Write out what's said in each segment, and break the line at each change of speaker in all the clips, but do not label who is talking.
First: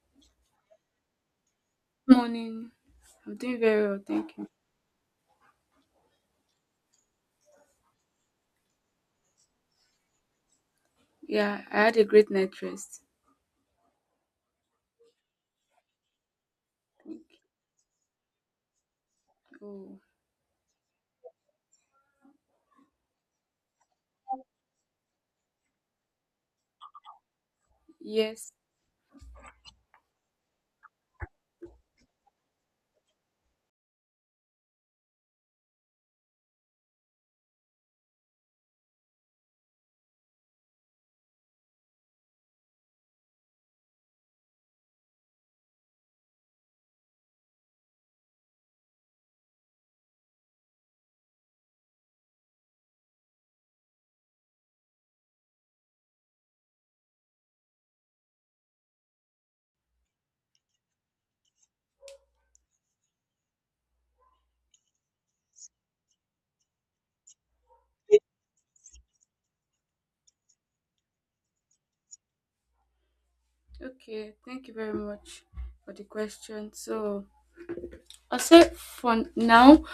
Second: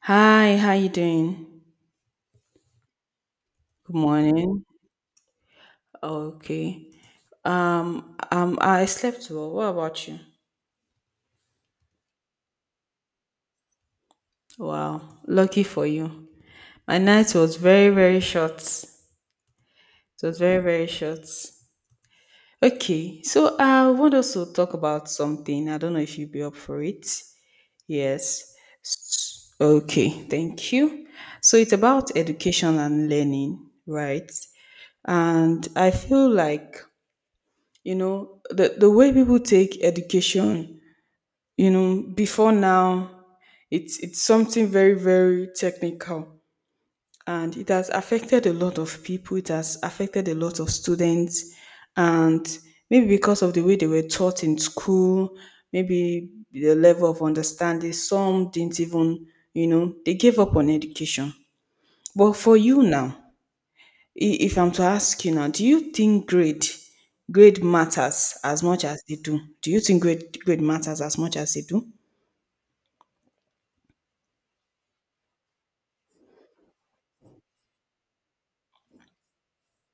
Hi, how you doing?
Morning. I'm doing very
Good
well, thank you.
morning. Okay. I slept well. What about you?
Yeah, I had a great night rest.
Wow, lucky for you. My
Thank
night
you.
was very, very short. It
Oh,
was very, very short. Okay, so I want us to talk about something. I don't know if you'd be up for it.
yes.
Yes. S- Okay, thank you. So it's about education and learning, right? And I feel like the way people take education before now, it's something very, very technical, and it has affected a lot of people, it has affected a lot of students, and maybe because of the way they were taught in school, maybe the level of understanding, some didn't even, they gave up on education. But for you now, if I'm to ask you now, do you think grade matters as much as they do? Do you think grade matters as much as they do?
Okay, thank you very much for the question. So, I'll say for now,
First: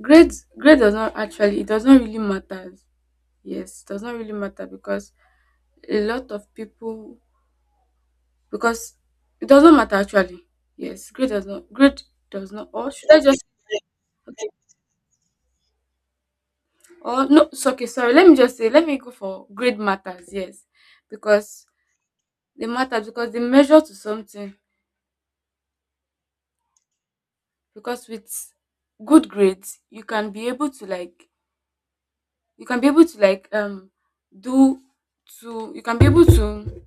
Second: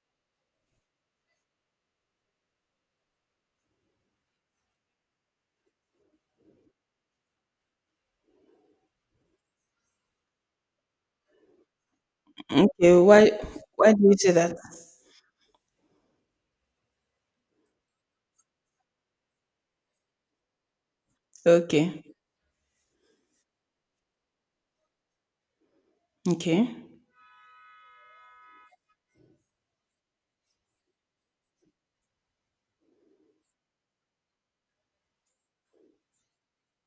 grade grade does not actually, it doesn't really matter. Yes, it doesn't really matter because a lot of people, because it doesn't matter actually. Yes, grade does not, grade does not, or
Okay,
should I
why
just,
why do you say that?
or no, so okay, sorry, let me just say, let me go for grade matters, yes, because
Okay,
they matter, because they measure to something,
okay,
because with good grades you can be able to like do to you can be able to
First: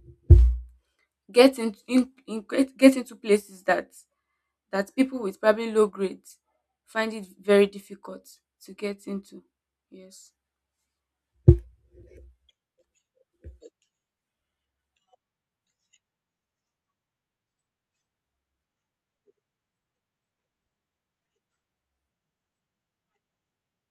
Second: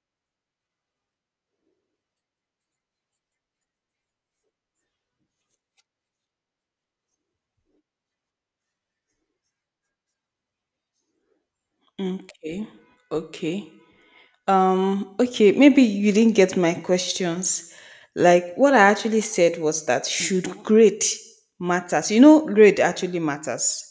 get in get get into places that people with probably low grades find it very difficult to get into. Yes.
okay, okay. Okay, maybe you didn't get my questions. Like what I actually said was that should grade matters? You know, grade actually matters.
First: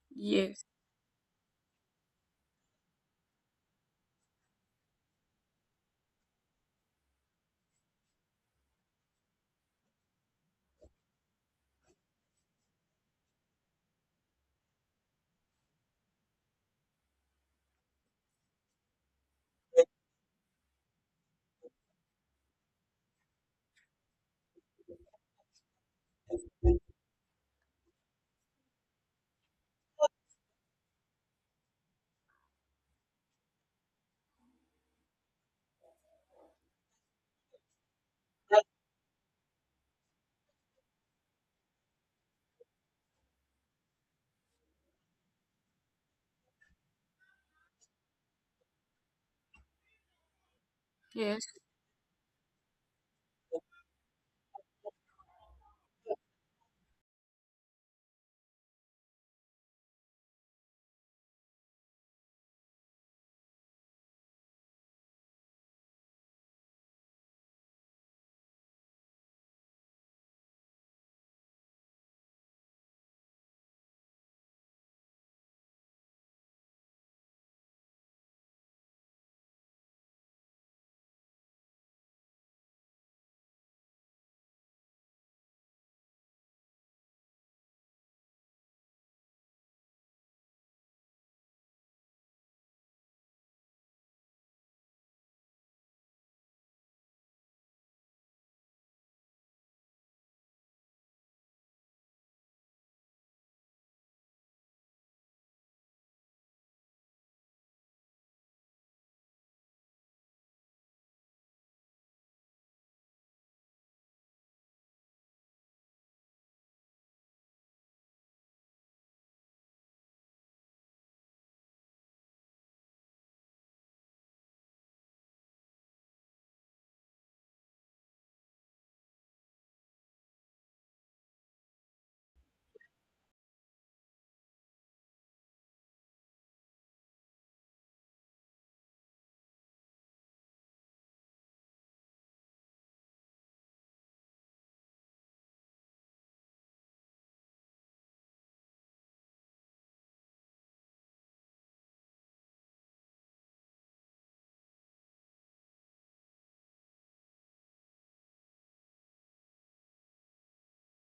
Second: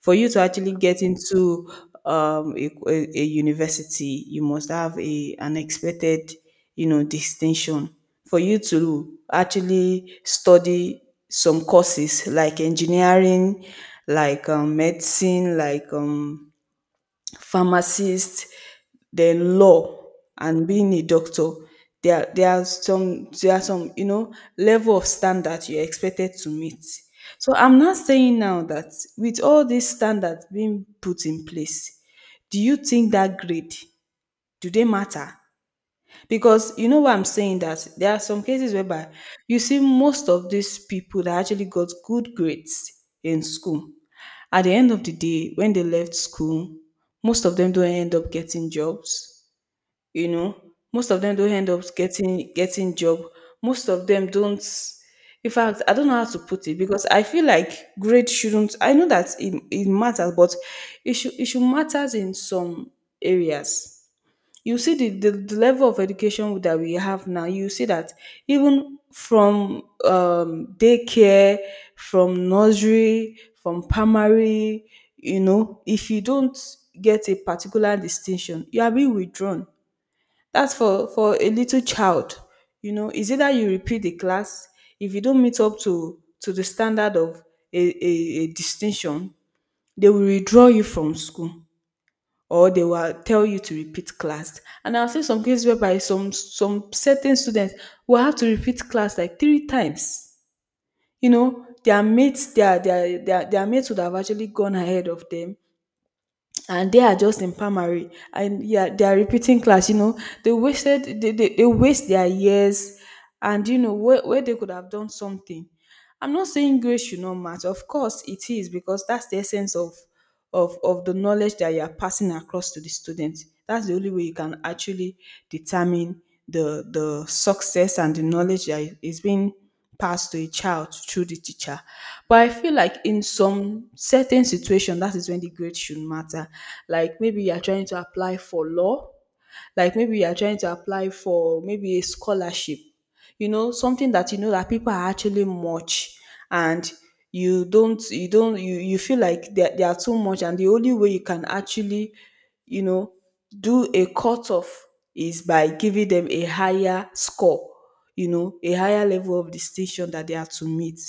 For you to
Yes.
actually get into a, a university, you must have a an expected, you know, distinction. For you to actually study some courses like engineering, like medicine, like pharmacist, then law and being a doctor. There are some, there are some, you know, level of standard you're expected to meet. So I'm not saying now that with all these standards being put in place, do you think that grade, do they matter? Because you know what I'm saying, that there are some cases whereby you see most of these people that actually got good grades in school. At the end of the day, when they left school, most of them don't end up getting jobs. You know, most of them
Yes.
don't end up getting job. Most of them don't. In fact, I don't know how to put it because I feel like grade shouldn't. I know that it matters, but it should matters in some areas. You see the, the level of education that we have now, you see that even from daycare, from nursery, from primary, you know, if you don't get a particular distinction, you are being withdrawn. That's for a little child. You know, is either you repeat the class, if you don't meet up to the standard of a, a distinction, they will withdraw you from school or they will tell you to repeat class. And I've seen some cases whereby some certain students will have to repeat class like three times. You know, their mates, their mates would have actually gone ahead of them. And they are just in primary and yeah, they are repeating class, you know. They wasted, they waste their years and you know where they could have done something. I'm not saying grades should not matter. Of course it is, because that's the essence of of the knowledge that you are passing across to the students. That's the only way you can actually determine the success and the knowledge that is being passed to a child through the teacher. But I feel like in some certain situation, that is when the grade should matter. Like maybe you are trying to apply for law, like maybe you are trying to apply for maybe a scholarship, you know, something that you know that people are actually much and you don't you don't you, you feel like they are too much and the only way you can actually, you know, do a cut off is by giving them a higher score, you know, a higher level of distinction that they are to meet.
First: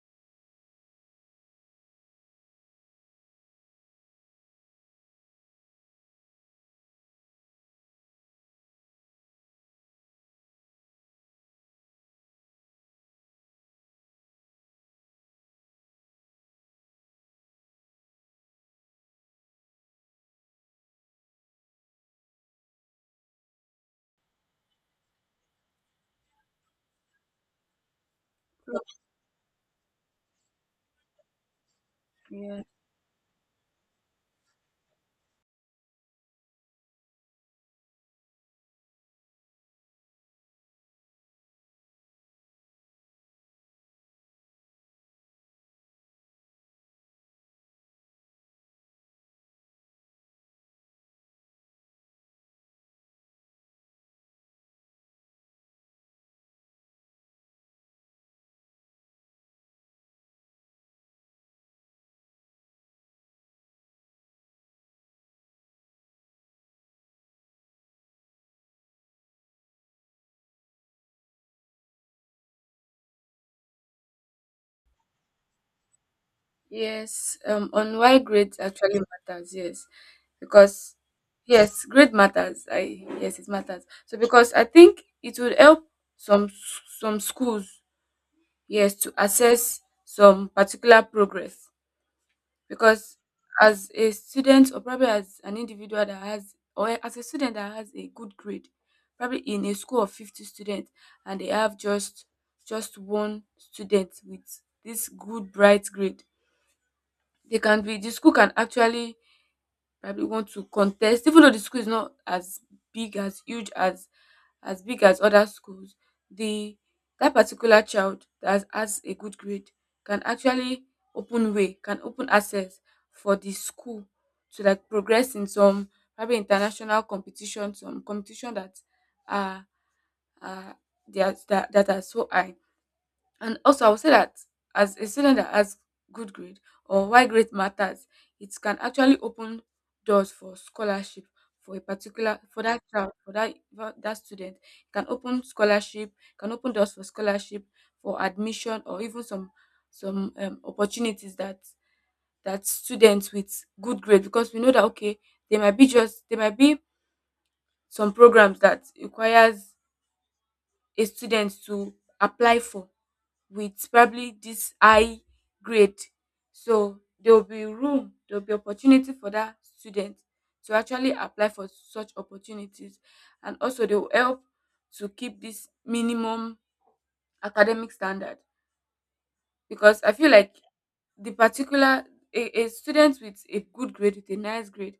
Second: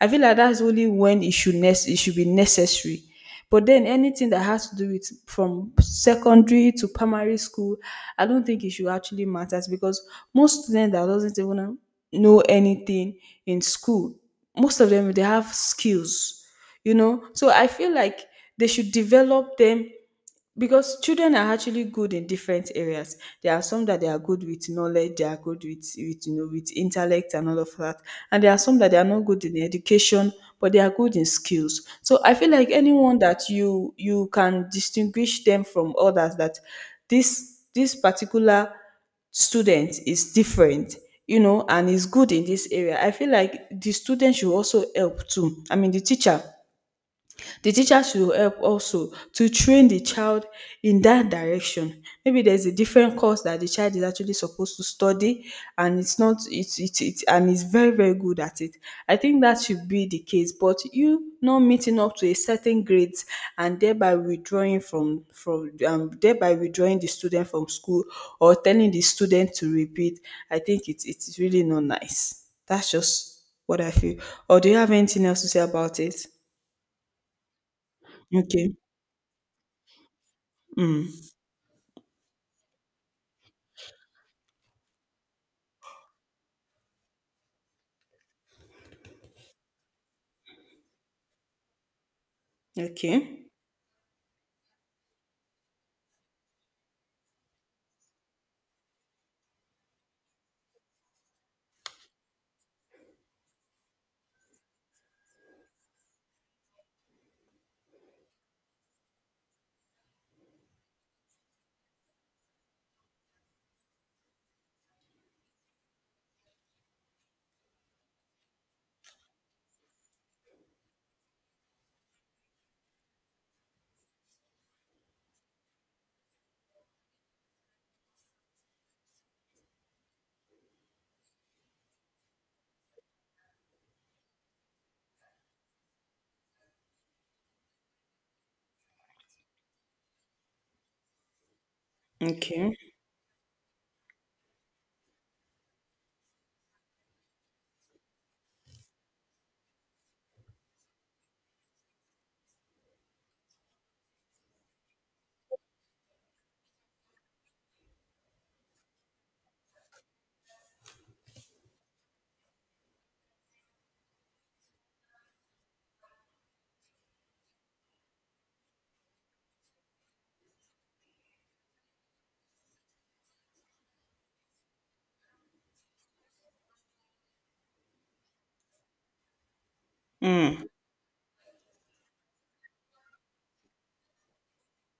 I feel like that's only when it should it should be necessary. But then anything that has to do with from secondary to primary school, I don't think it should actually matters because most students that doesn't even know anything in school, most of them they have skills, you know. So I feel like they should develop them because children are actually good in different areas. There are some that they are good with knowledge, they are good with you know, with intellect and all of that, and there are some that they are not good in education but they are good in skills. So I feel
Yeah.
like anyone that you can distinguish them from others, that this particular student is different, you know, and is good in this area. I feel like the student should also help too, I mean the teacher, the teacher should help also to train the child in that direction. Maybe there's a different course that the child is actually supposed to study, and it's not it's it's it and is very, very good at it. I think that should be the case. But you not meeting up to a certain grades and thereby withdrawing from thereby withdrawing the student from school or telling the student to repeat, I think it's really not nice. That's just what I feel. Or do you have anything else to say about it?
Yes. On why grades
Okay.
actually matters, yes, because
Mm.
yes, grade matters, I, yes, it matters, so because I think it would help some some schools, yes, to assess some particular progress, because
Okay.
as a student, or probably as an individual that has, or as a student that has a good grade, probably in a school of 50 students, and they have just one student with this good bright grade, they can be, the school can actually probably want to contest, even though the school is not as big as, huge as big as other schools, the, that particular child that has a good grade can actually open way, can open access for the school to like progress in some probably international competition, some competition that are, are they are, that, are so high. And also, I would say that as a student that has good grade, or why grade matters, it can actually open doors for scholarship, for a particular, for
Okay.
that child, for that student. It can open scholarship, can open doors for scholarship for admission, or even some opportunities that students with good grade, because we know that, okay, there might be just, there might be some programs that requires a student to apply for, with probably this high grade. So there will be room, there will be opportunity for that student to actually apply for such opportunities, and also they will help to keep this minimum academic standard, because I feel like
Mm.
the particular, a student with a good grade, with a nice grade,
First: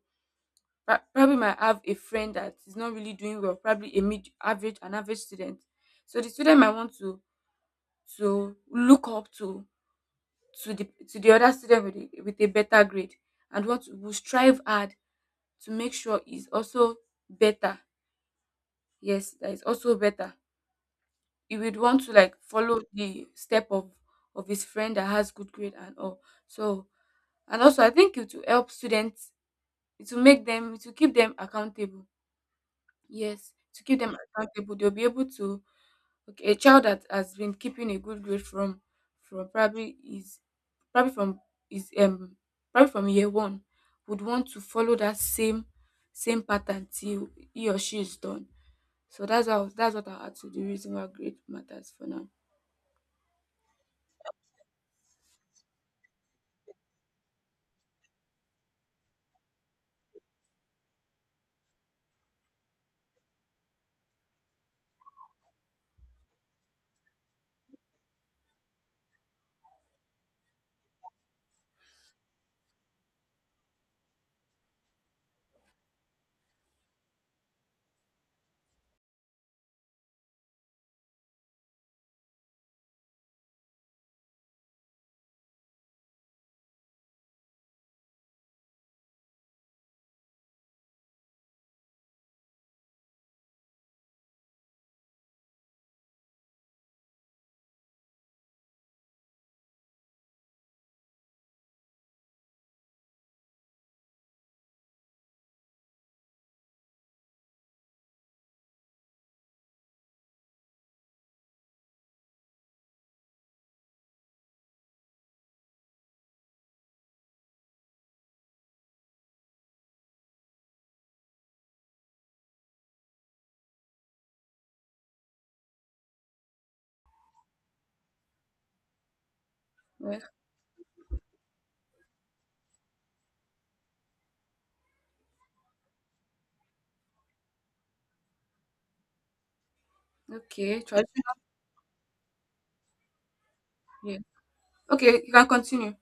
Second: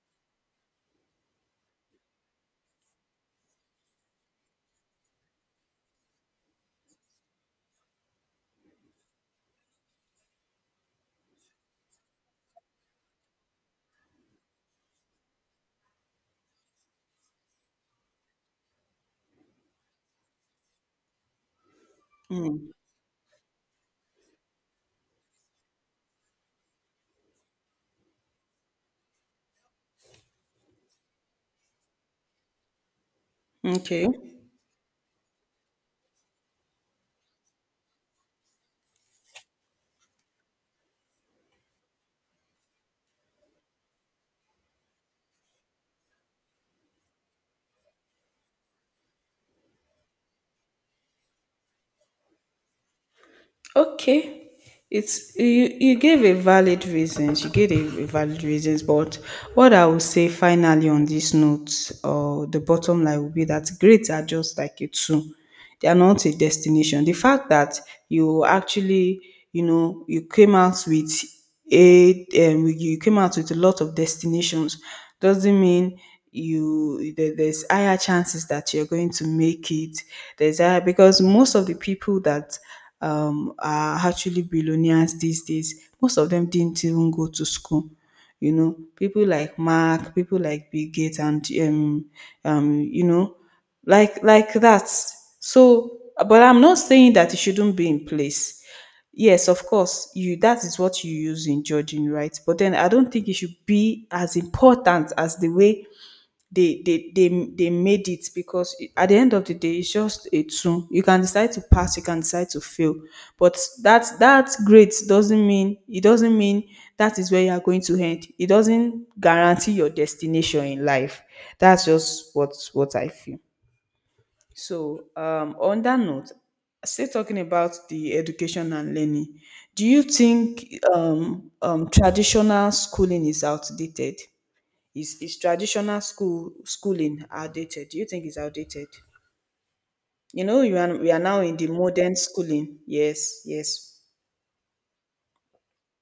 probably might have a friend that is not really doing well, probably a mid average, an average student, so the student might want to look up to, the other student with, with a better grade, and what we strive hard to make sure is also better, yes, that is also better, he would want to like
Mm.
follow the step of his friend that has good grade and all. So, and also I think it will help students, it will make them, it will keep them accountable. Yes, to keep
Okay.
them accountable, they'll be able to. Okay, a child that has been keeping a good grade from probably is, probably from, is, probably from year one, would want to follow that same pattern till he or she is done. So that's how, that's what I had to. The reason why grade matters for now.
Okay. It's, you gave a valid reasons. You gave a valid reasons, but what I will say finally on this note, or the bottom line will be that grades are just like a tool. They are not a destination. The fact that you actually, you know, you came out with a you came out with a lot of destinations doesn't mean there's higher chances that you're going to make it. There's higher, because most of the people that are actually billionaires these days, most of them didn't even go to school. You know, people like Mark, people like Bill Gates, and you know, like that. So, but I'm not saying that it shouldn't be in place. Yes, of course, you, that is what you use in judging, right? But then I don't think it should be as important as the way they made it, because at the end of the day, it's just a tool. You can decide to pass, you can decide to fail, but that grade doesn't mean, it doesn't mean that is where you are going to end. It doesn't guarantee your destination in life. That's just what I feel. So, on that note, still talking about the education and learning, do you
Well,
think traditional schooling is outdated? Is traditional schooling outdated? Do you think it's outdated? You know,
okay,
we are
tradition.
now in the modern schooling. Yes, yes.
Yeah. Okay, you can continue.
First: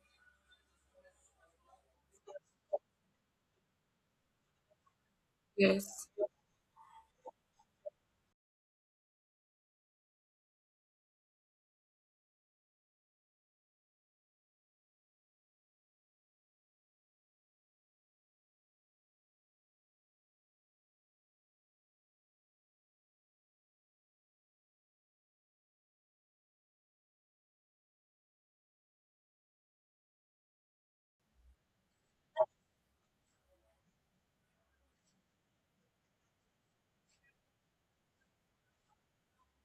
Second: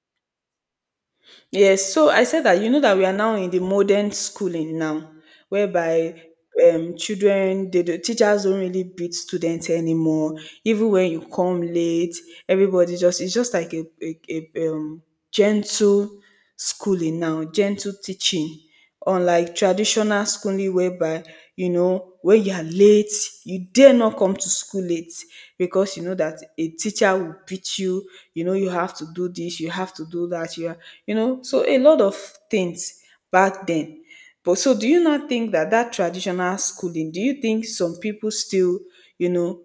Yes, so I said that you know that we are now in the modern schooling now,
Yes.
whereby children, the teachers don't really beat students anymore. Even when you come late, everybody, just, it's just like a gentle schooling now, gentle teaching, unlike traditional schooling whereby, you know, when you are late, you dare not come to school late because you know that a teacher will beat you. You know, you have to do this, you have to do that, you are, you know. So a lot of things back then. But so do you not think that traditional schooling, do you think some people still, you know,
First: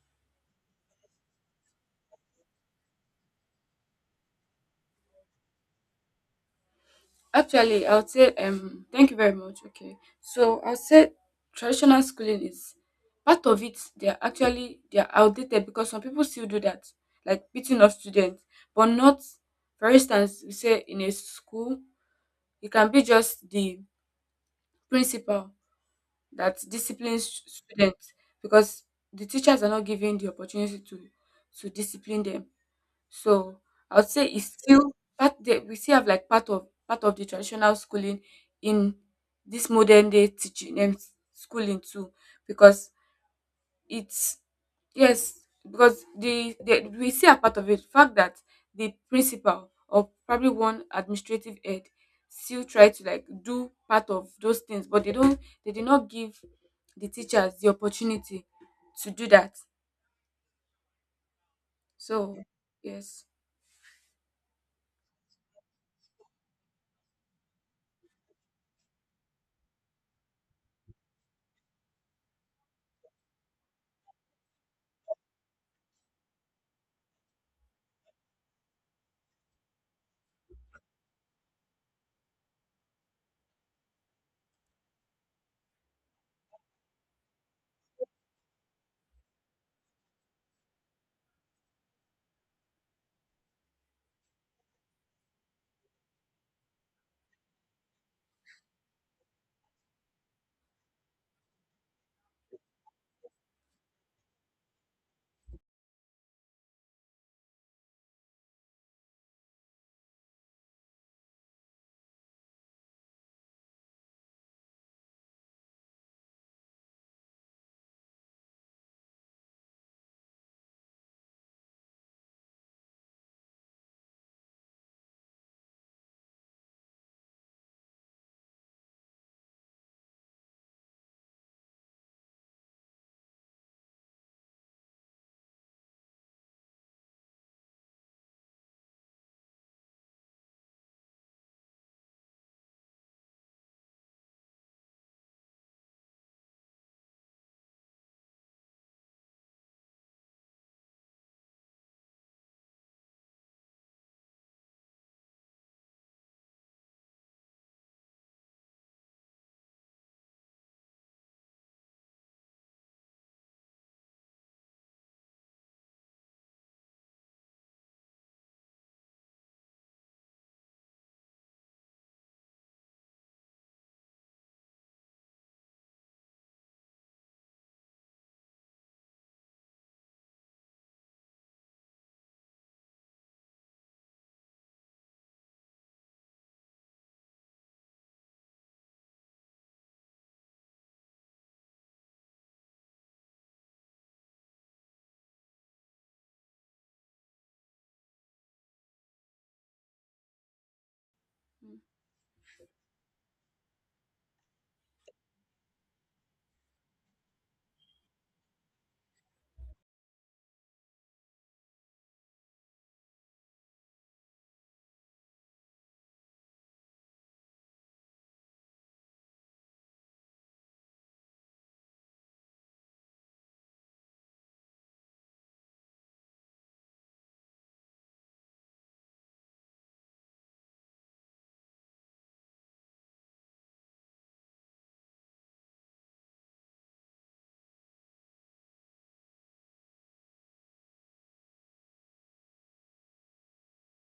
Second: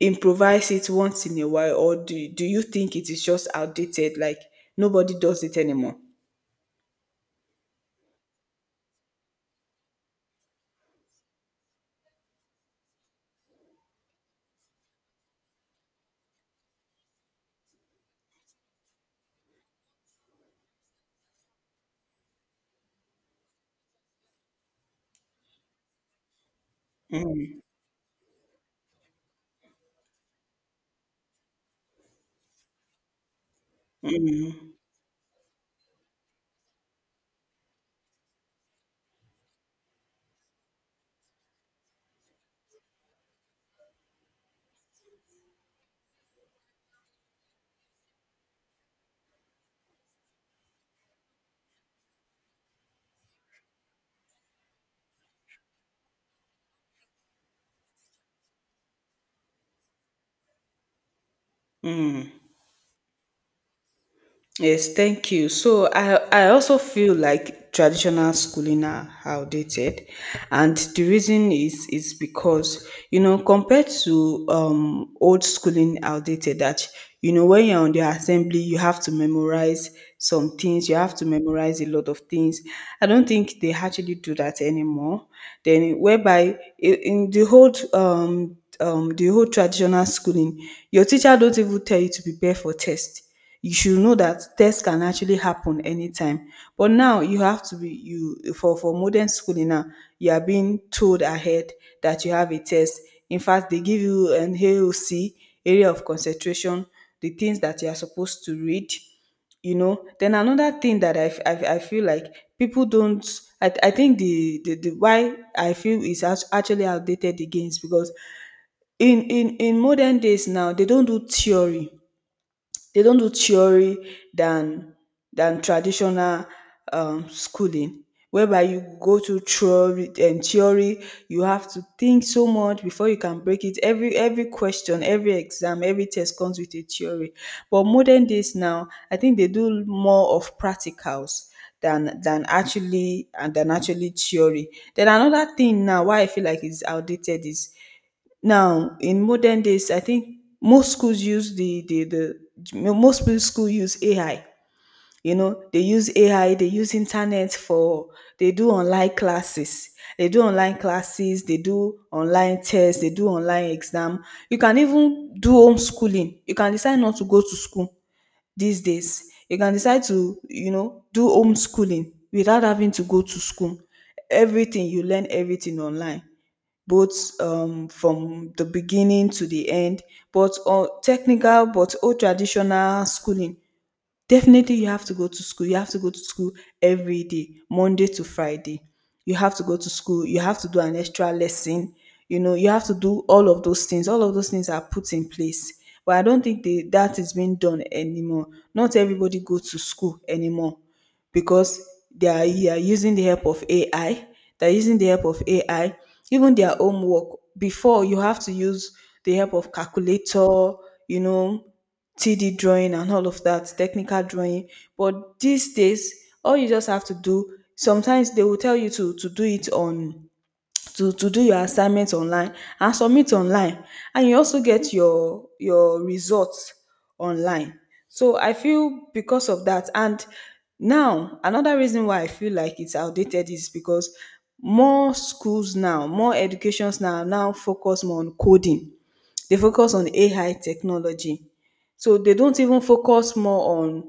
improvise it once in a while, or do you think it is just outdated, like nobody does it anymore?
Actually, I would say, thank you very much. Okay, so I would say traditional schooling is part of it. They are outdated because some people still do that, like beating of students, but not. For instance, we say in a school, it can be just the principal that disciplines students, because the teachers are not given the opportunity to discipline them. So I would say it's still part, the, we still have like part of the traditional schooling in this modern day teaching and schooling too, because it's, yes, because the we see a part of it, the fact that the principal or probably one administrative head still try to like do part of those things, but they don't, they did not give the teachers the opportunity to do that,
Mm.
so yes.
Yes, thank you. So I also feel like traditional schooling are outdated, and the reason is because you know compared to old schooling outdated that you know when you're on the assembly you have to memorize some things, you have to memorize a lot of things. I don't think they actually do that anymore. Then whereby, in the whole traditional schooling, your teacher don't even tell you to prepare for test, you should know that tests can actually happen anytime. But now you have to be you, for modern schooling now, you are being told ahead that you have a test. In fact, they give you an AOC, area of concentration, the things that you are supposed to read. You know. Then another thing that I feel like people don't. I think the why I feel is actually outdated again is because in modern days now they don't do theory, they don't do theory than traditional schooling, whereby you go to theory and theory, you have to think so much before you can break it. Every question, every exam, every test comes with a theory, but modern days now I think they do more of practicals than actually and than actually theory. Then another thing now why I feel like it's outdated is now, in modern days, I think most schools use the most schools use AI. You know, they use AI, they use internet for, they do online classes. They do online classes, they do online tests, they do online exam. You can even do homeschooling. You can decide not to go to school these days. You can decide to, do homeschooling without having to go to school. Everything you learn, everything online, both from the beginning to the end, but technical, but old traditional schooling, definitely you have to go to school. You have to go to school every day, Monday to Friday. You have to go to school. You have to do an extra lesson. You have to do all of those things. All of those things are put in place. But I don't think that is being done anymore. Not everybody goes to school anymore because they are using the help of AI. They're using the help of AI. Even their homework. Before, you have to use the help of calculator, you know, 3D drawing and all of that, technical drawing. But these days, all you just have to do, sometimes they will tell you to do it on, to do your assignments online and submit online. And you also get your results online. So I feel because of that, and now another reason why I feel like it's outdated is because more schools now, more educations now now focus more on coding, they focus on AI technology. So they don't even focus more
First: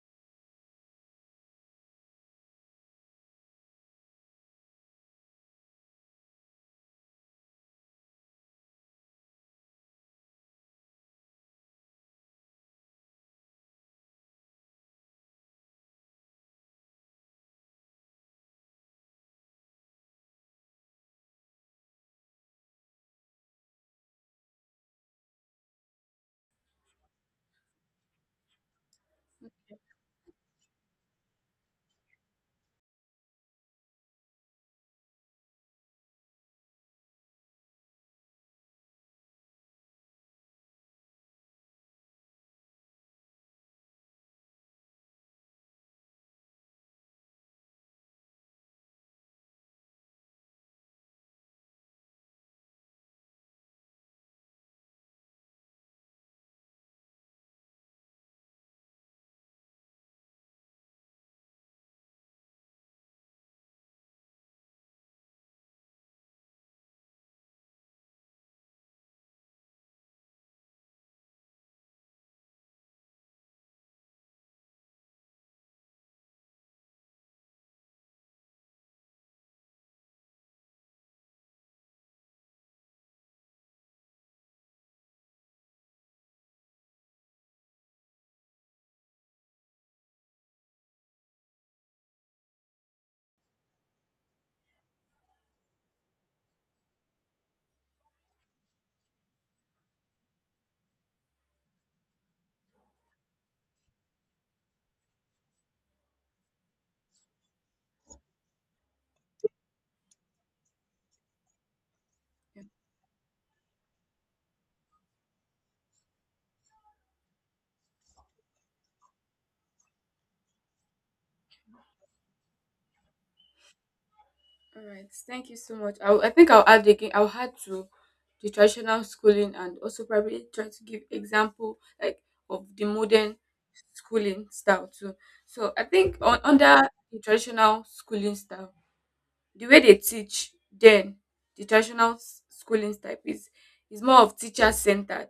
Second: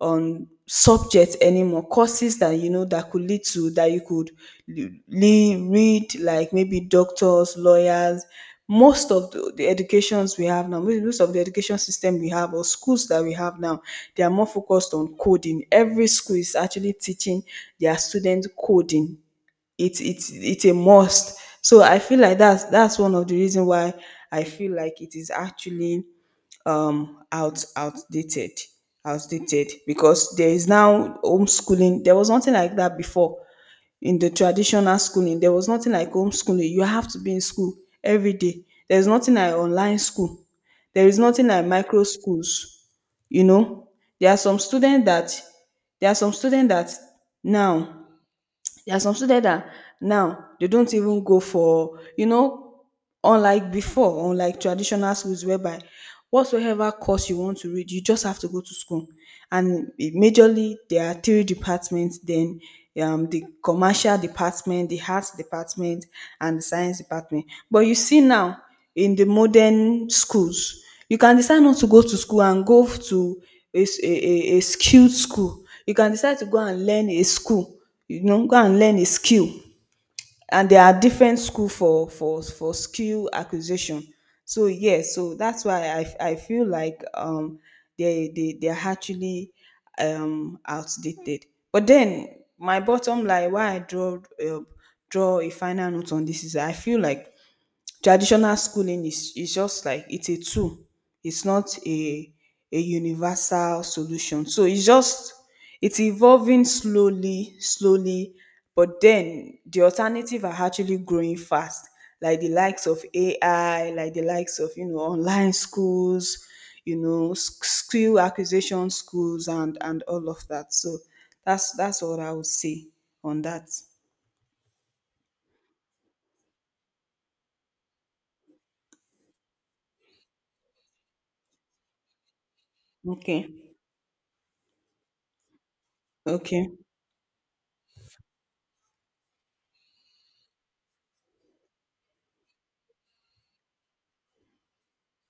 on subjects anymore. Courses that you know that could lead to, that you could read, like maybe doctors, lawyers. Most of the educations we have now, most most of the education system we have or schools that we have now, they are more focused on coding. Every school is actually teaching their students coding, it's it's a must. So I feel like that's one of the reason why I feel like it is actually outdated, outdated because there is now homeschooling. There was nothing like that before in the traditional schooling. There was nothing like homeschooling. You have to be in school every day. There's nothing like online school. There is nothing like micro schools. You know, there are some students that there are some students that now there are some students that now they don't even go for, you know, unlike before, unlike traditional schools whereby whatsoever course you want to read, you just have to go to school. And majorly there are three departments, then the commercial department, the arts department, and the science department. But you see now in the modern schools, you can decide not to go to school and go to a, s- a skilled school. You can decide to go and learn a school, you know, go and learn a skill. And there are different school for skill acquisition. So, yes, so that's why I feel like they are actually outdated. But then, my bottom line, why I draw, draw a final note on this is I feel like traditional schooling is just like it's a tool, it's not a a universal solution. So it's just, it's evolving slowly, slowly, but then the alternative are actually growing fast, like the likes of AI, like the likes of, you know, online schools, you know, skill acquisition schools and all of that. So that's what I would say on that.
All right, thank you so much. I think I'll add again. I'll add to the traditional schooling, and also probably try to give example like of the modern
Okay,
schooling style too. So I think
okay,
under the traditional schooling style, the way they teach, then the traditional schooling style is more of teacher centered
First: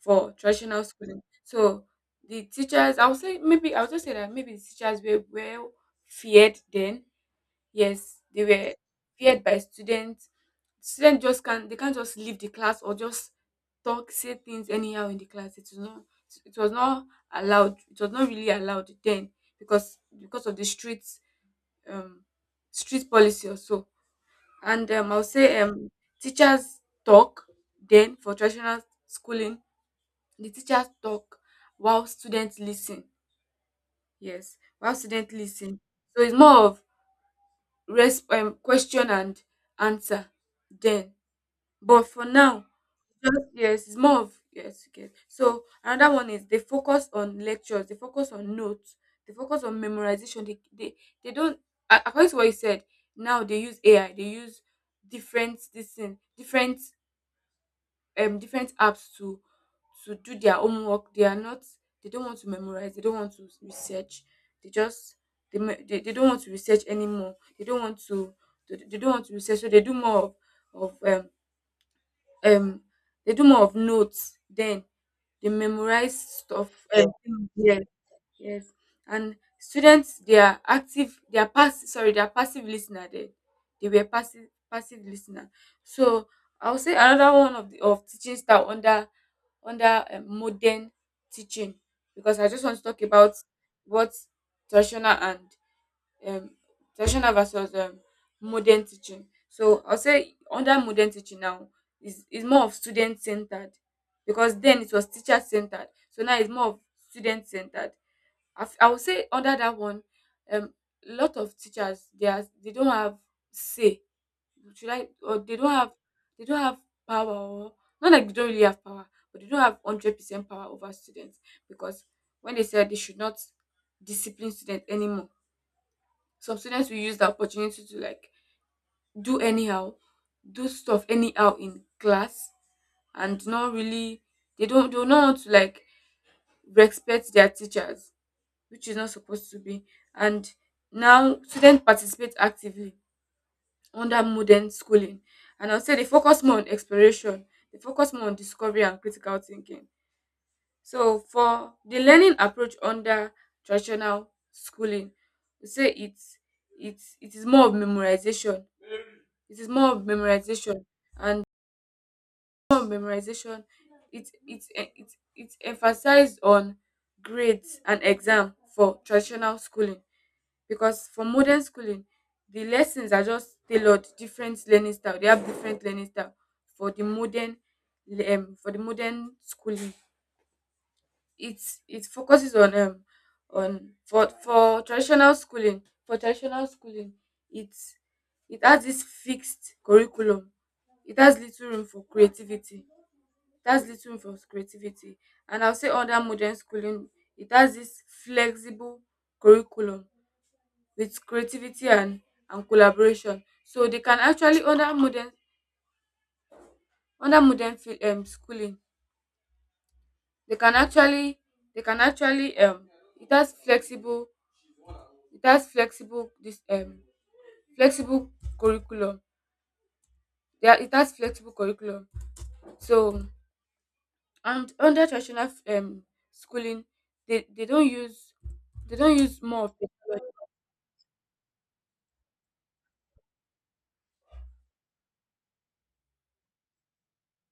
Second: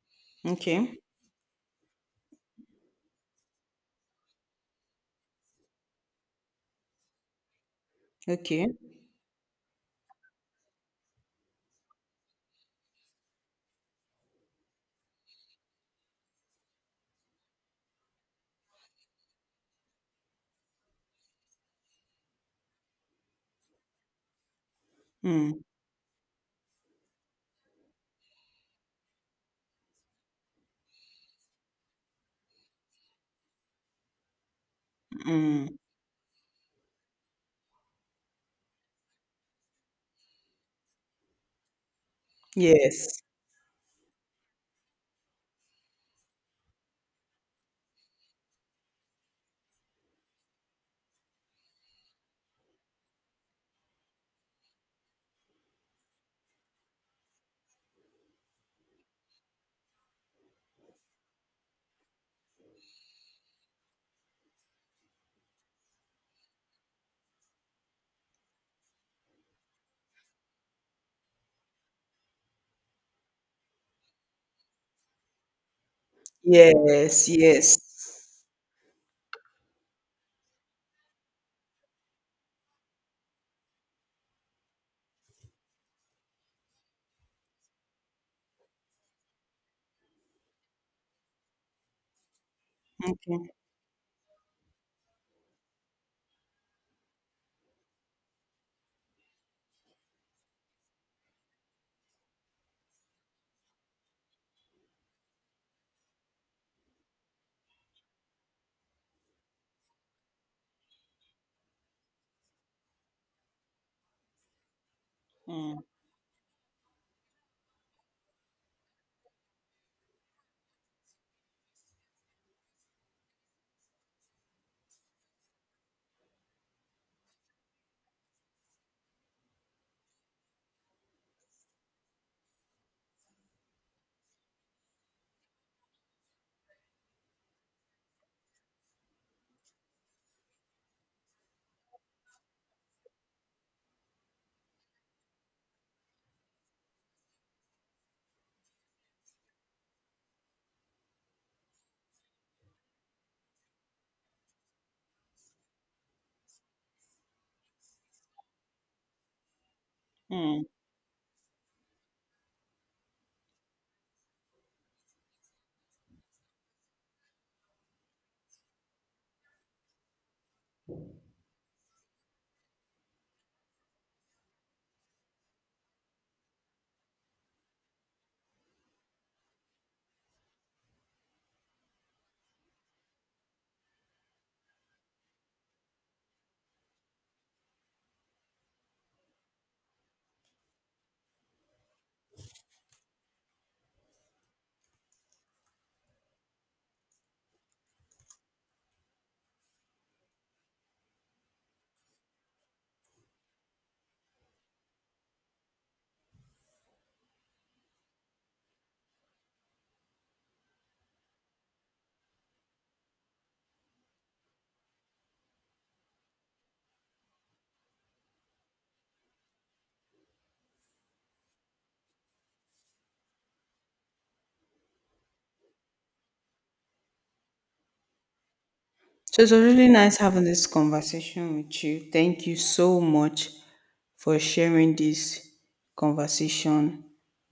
for traditional
okay,
schooling. So the teachers, I would say, maybe I would just say that, maybe the teachers were well feared then. Yes, they
okay.
were feared by students. Students just can't, they can't just leave the class or just talk, say things anyhow in the class. It was not, it was not allowed. It was not really allowed then, because of the street, um street policy or so. And I'll say
Mm.
teachers talk, then for traditional schooling, the teachers talk while students listen. Yes, while students
Mm.
listen. So it's more of question and answer, then, but for now,
Yes.
yes, it's more of, yes, you. So another one is, they focus on lectures, they focus on notes, they focus on memorization, they don't, according to what you said, now they use AI, they use different, this thing, different, different apps to do their homework. They are not, they don't want to memorize, they don't want to research. They just, they don't want to research anymore, they don't want to, they don't want to research. So they do more of um they do more of notes, then they memorize stuff,
Yes. Yes.
yeah. Yes. And students, they are active, they are pass, sorry, they are passive listener. They were passive listener. So I will say another one of the, of teaching style under modern teaching, because I just want to talk about
Okay.
what, traditional, and um, traditional versus modern teaching. So I'll say under modern teaching now is more of student centered, because then it was teacher centered. So now it's more of student centered. I would say under that one, um, a lot of teachers, they are, they don't have say. Should I, or they don't
Mm.
have they don't have power, or not like they don't really have power, but they don't have 100% power over students, because when they said they should not discipline students anymore, some students will use the opportunity to like do anyhow, do stuff anyhow in class, and not really, they don't want to like respect their teachers, which is not supposed to be. And now students participate actively under modern schooling. And I'll say they focus more on exploration, they focus more on discovery and critical thinking. So for the learning approach under traditional schooling, we say it is more of memorization. It is more of
Mm.
memorization, and more of memorization. It it's e- it's it's emphasized on grades and exam for traditional schooling, because for modern schooling the lessons are just tailored, different learning style, they have different learning style for the modern, for the modern schooling. It focuses on, on, for traditional schooling, it's it has this fixed curriculum. It has little room for creativity, it has little room for creativity. And I'll say under modern schooling, it has this flexible curriculum with creativity and collaboration. So they can actually, under modern schooling, they can actually they can actually um, it has flexible it has flexible this flexible curriculum, yeah it has flexible curriculum, so, and under traditional schooling they don't use, they don't
So
use
it was
more
really nice having this conversation with you. Thank you so much for sharing this conversation.